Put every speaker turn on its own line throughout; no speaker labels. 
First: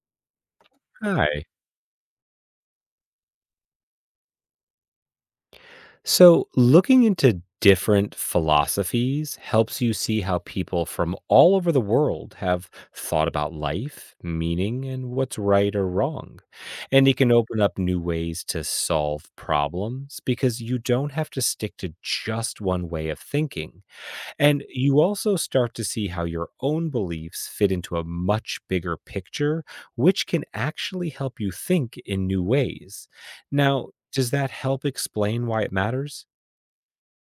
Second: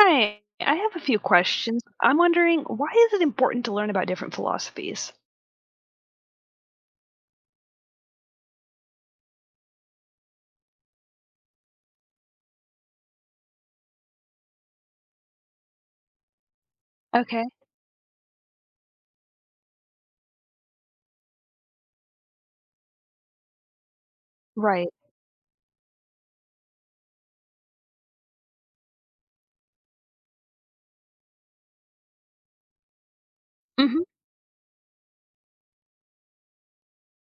Hi, I have a few
Hi.
questions. I'm wondering why is it important to learn about different philosophies?
So, looking into different philosophies helps you see how people from all over the world have thought about life, meaning, and what's right or wrong. And it can
Okay,
open up new ways to solve problems because you don't have to stick to just one way of thinking. And
right.
you also start to see how your own beliefs fit into a much bigger picture, which can actually help you think in new ways. Now,
Hmm.
does that help explain why it matters?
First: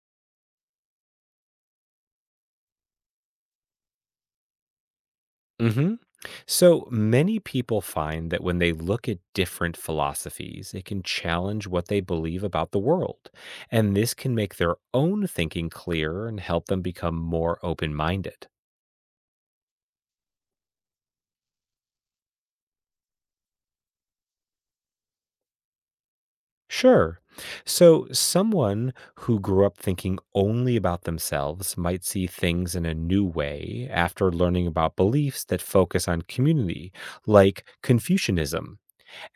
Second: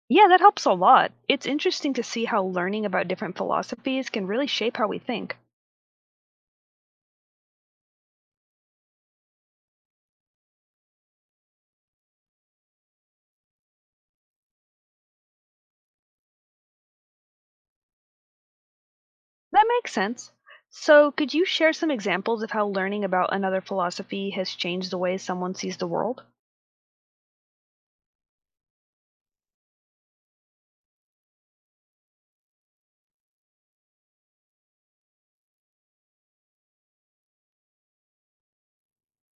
Yeah, that helps a lot. It's interesting to see how learning about different philosophies can really shape how we think.
Hmm. So many people find that when they look at different philosophies, it can challenge what they believe about the world. And this can make their own thinking clearer and help them become more open minded.
That makes sense. So, could you share some examples of how learning about another philosophy has changed the way someone sees the world?
Sure. So, someone who grew up thinking only about themselves might see things in a new way after learning about beliefs that focus on community, like Confucianism.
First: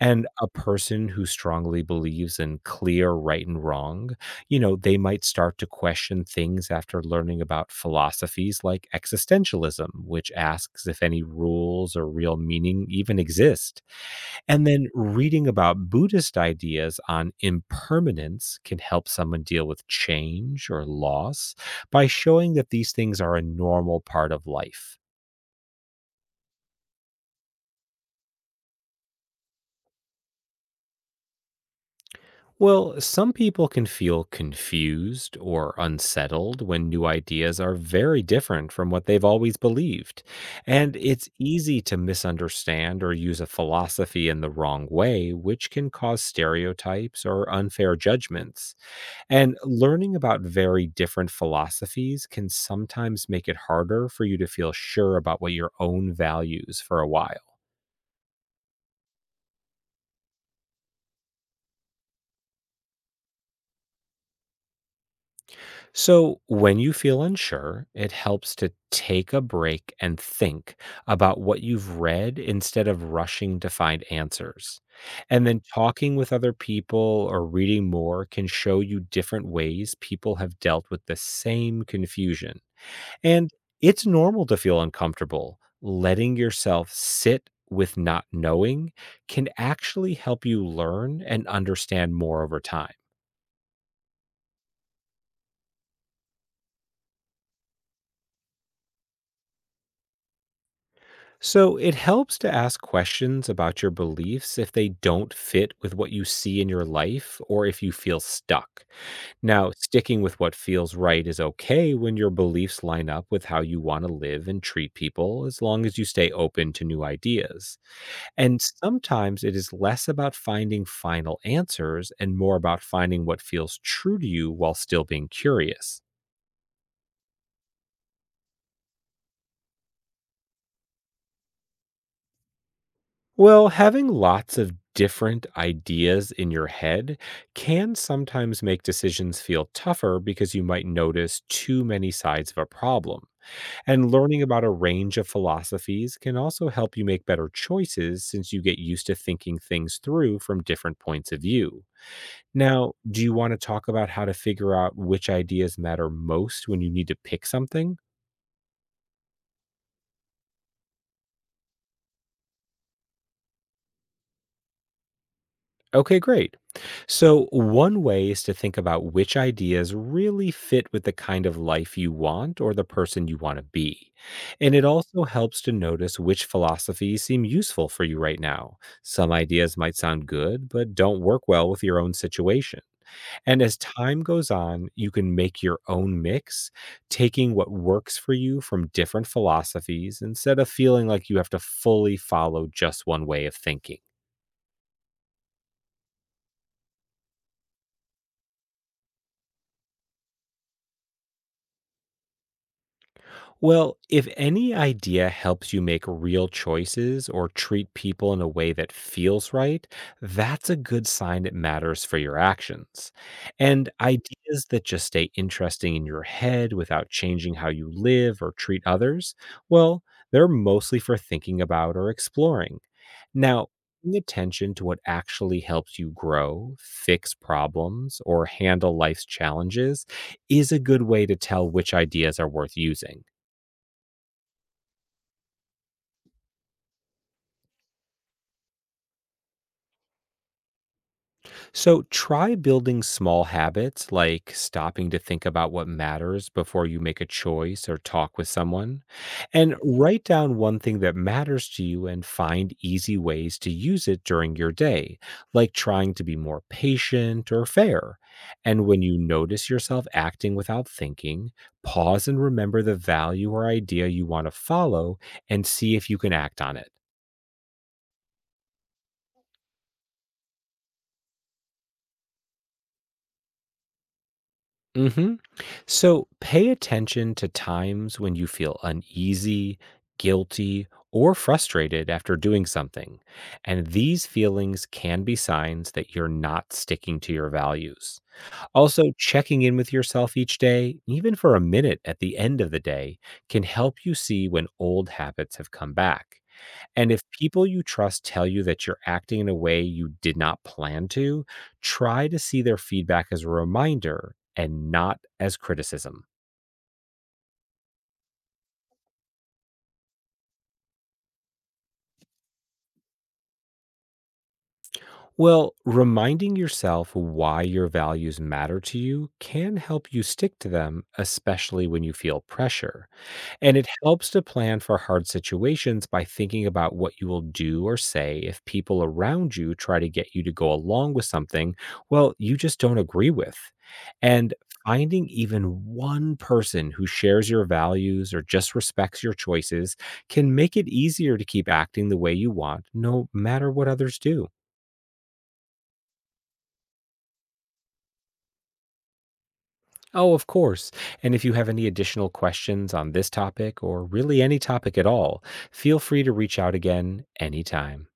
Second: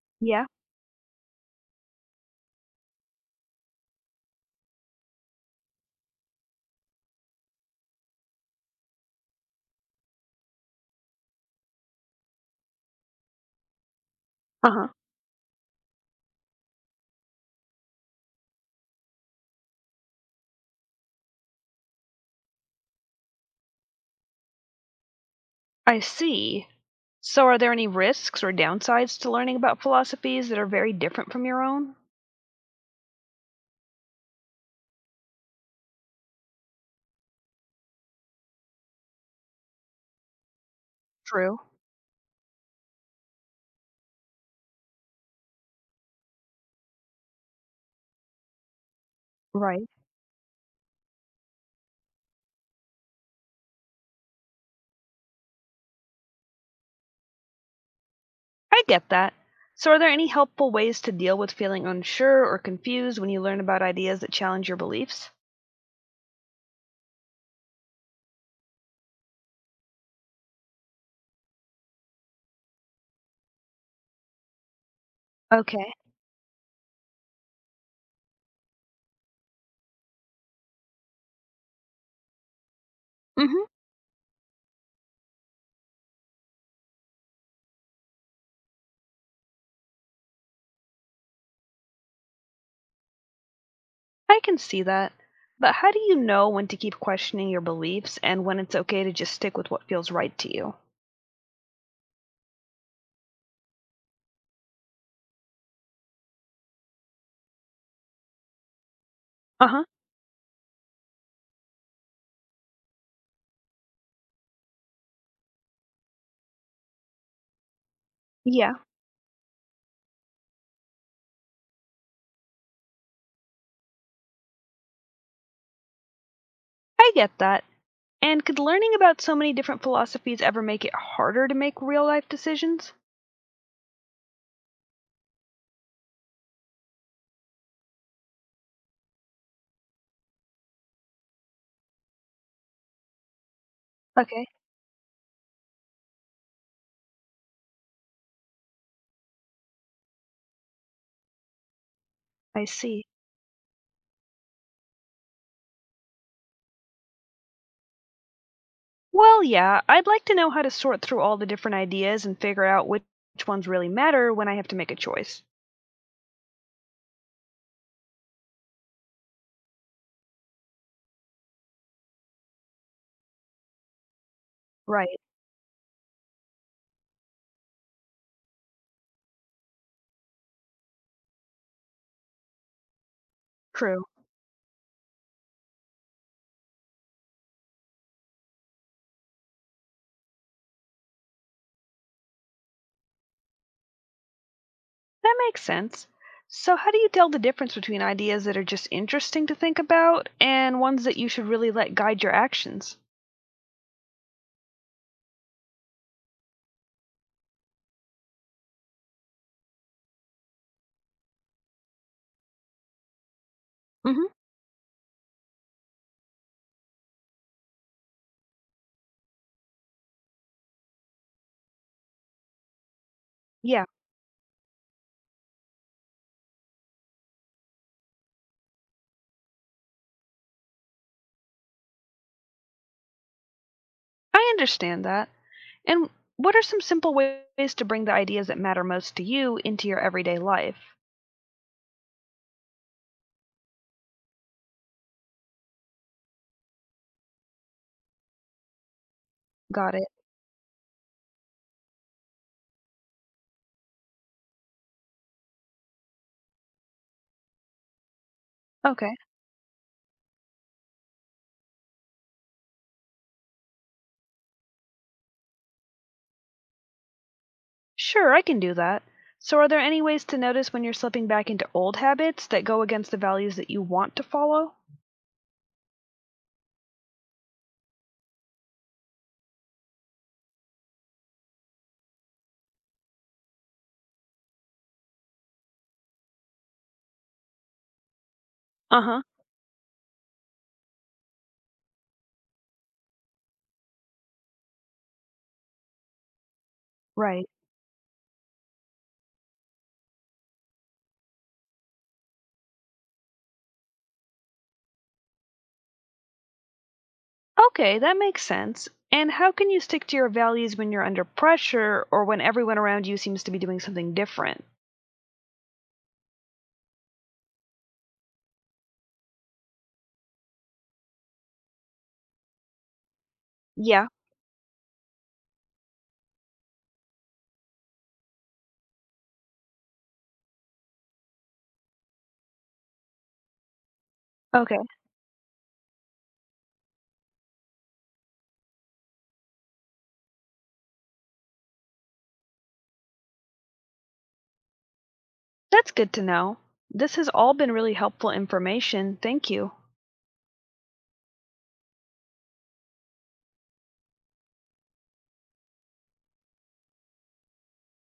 And
Yeah.
a person who strongly believes in clear right and wrong, you know, they might start to question things after learning about philosophies like existentialism, which asks if any rules or real meaning even exist. And
Uh
then
huh.
reading about Buddhist ideas on impermanence can help someone deal with change or loss by showing that these things are a normal part of life.
I see. So, are there any risks or downsides to learning about philosophies that are very different from your own?
Well, some people can feel confused or unsettled when new ideas are very different from what they've always believed. And it's
True.
easy to misunderstand or use a philosophy in the wrong way, which can cause stereotypes or unfair judgments. And
Right.
learning about very different philosophies can sometimes make it harder for you to feel sure about what your own values for a while.
I get that. So, are there any helpful ways to deal with feeling unsure or confused when you learn about ideas that challenge your beliefs?
So, when you feel unsure, it helps to take a break and think about what you've read instead of rushing to find answers. And then
Okay.
talking with other people or reading more can show you different ways people have dealt with the same confusion. And
Mhm.
it's normal to feel uncomfortable. Letting yourself sit with not knowing can actually help you learn and understand more over time.
I can see that. But how do you know when to keep questioning your beliefs and when it's okay to just stick with what feels right to you?
So it helps to ask questions about your beliefs if they don't fit with what you see in your life or if you feel stuck. Now,
Uh-huh.
sticking with what feels right is okay when your beliefs line up with how you want to live and treat people, as long as you stay open to new ideas. And
Yeah.
sometimes it is less about finding final answers and more about finding what feels true to you while still being curious.
I get that. And could learning about so many different philosophies ever make it harder to make real-life decisions?
Well, having lots of different ideas in your head can sometimes make decisions feel tougher because you might notice too many sides of a problem. And learning
Okay.
about a range of philosophies can also help you make better choices since you get used to thinking things through from different points of view.
I
Now,
see.
do you wanna talk about how to figure out which ideas matter most when you need to pick something?
Well, yeah, I'd like to know how to sort through all the different ideas and figure out which ones really matter when I have to make a choice.
Okay, great. So, one way is to think about which ideas really fit with the kind of life you want or the person you want to be. And it
Right,
also helps to notice which philosophies seem useful for you right now. Some ideas might sound good, but don't work well with your own situation. And as
true.
time goes on, you can make your own mix, taking what works for you from different philosophies instead of feeling like you have to fully follow just one way of thinking.
That makes sense. So, how do you tell the difference between ideas that are just interesting to think about and ones that you should really let guide your actions?
Well, if any idea helps you make real choices or treat people in a way that feels right, that's a good sign it matters for your actions. And
Hmm.
ideas that just stay interesting in your head without changing how you live or treat others, well, they're mostly for thinking about or exploring. Now,
Yeah,
paying attention to what actually helps you grow, fix problems, or handle life's challenges is a good way to tell which ideas are worth using.
I understand that. And what are some simple ways to bring the ideas that matter most to you into your everyday life?
So try building small habits like stopping to think about what matters before you make a choice or talk with someone. And
Got it.
write down one thing that matters to you and find easy ways to use it during your day, like trying to be more patient or fair. And when
Okay.
you notice yourself acting without thinking, pause and remember the value or idea you want to follow and see if you can act on it.
Sure, I can do that. So, are there any ways to notice when you're slipping back into old habits that go against the values that you want to follow?
Hmm. So pay attention to times when you feel uneasy, guilty, or frustrated after doing something. And these feelings can be signs that you're not sticking to your values.
Uh
Also,
huh.
checking in with yourself each day, even for a minute at the end of the day, can help you see when old habits have come back. And if
Right.
people you trust tell you that you're acting in a way you did not plan to, try to see their feedback as a reminder and not as criticism.
Okay, that makes sense. And how can you stick to your values when you're under pressure or when everyone around you seems to be doing something different?
Well, reminding yourself why your values matter to you can help you stick to them, especially when you feel pressure. And it
Yeah,
helps to plan for hard situations by thinking about what you will do or say if people around you try to get you to go along with something, well, you just don't agree with. And
okay.
finding even one person who shares your values or just respects your choices can make it easier to keep acting the way you want, no matter what others do.
That's good to know. This has all been really helpful information. Thank you.
Oh, of course. And if you have any additional questions on this topic or really any topic at all, feel free to reach out again anytime.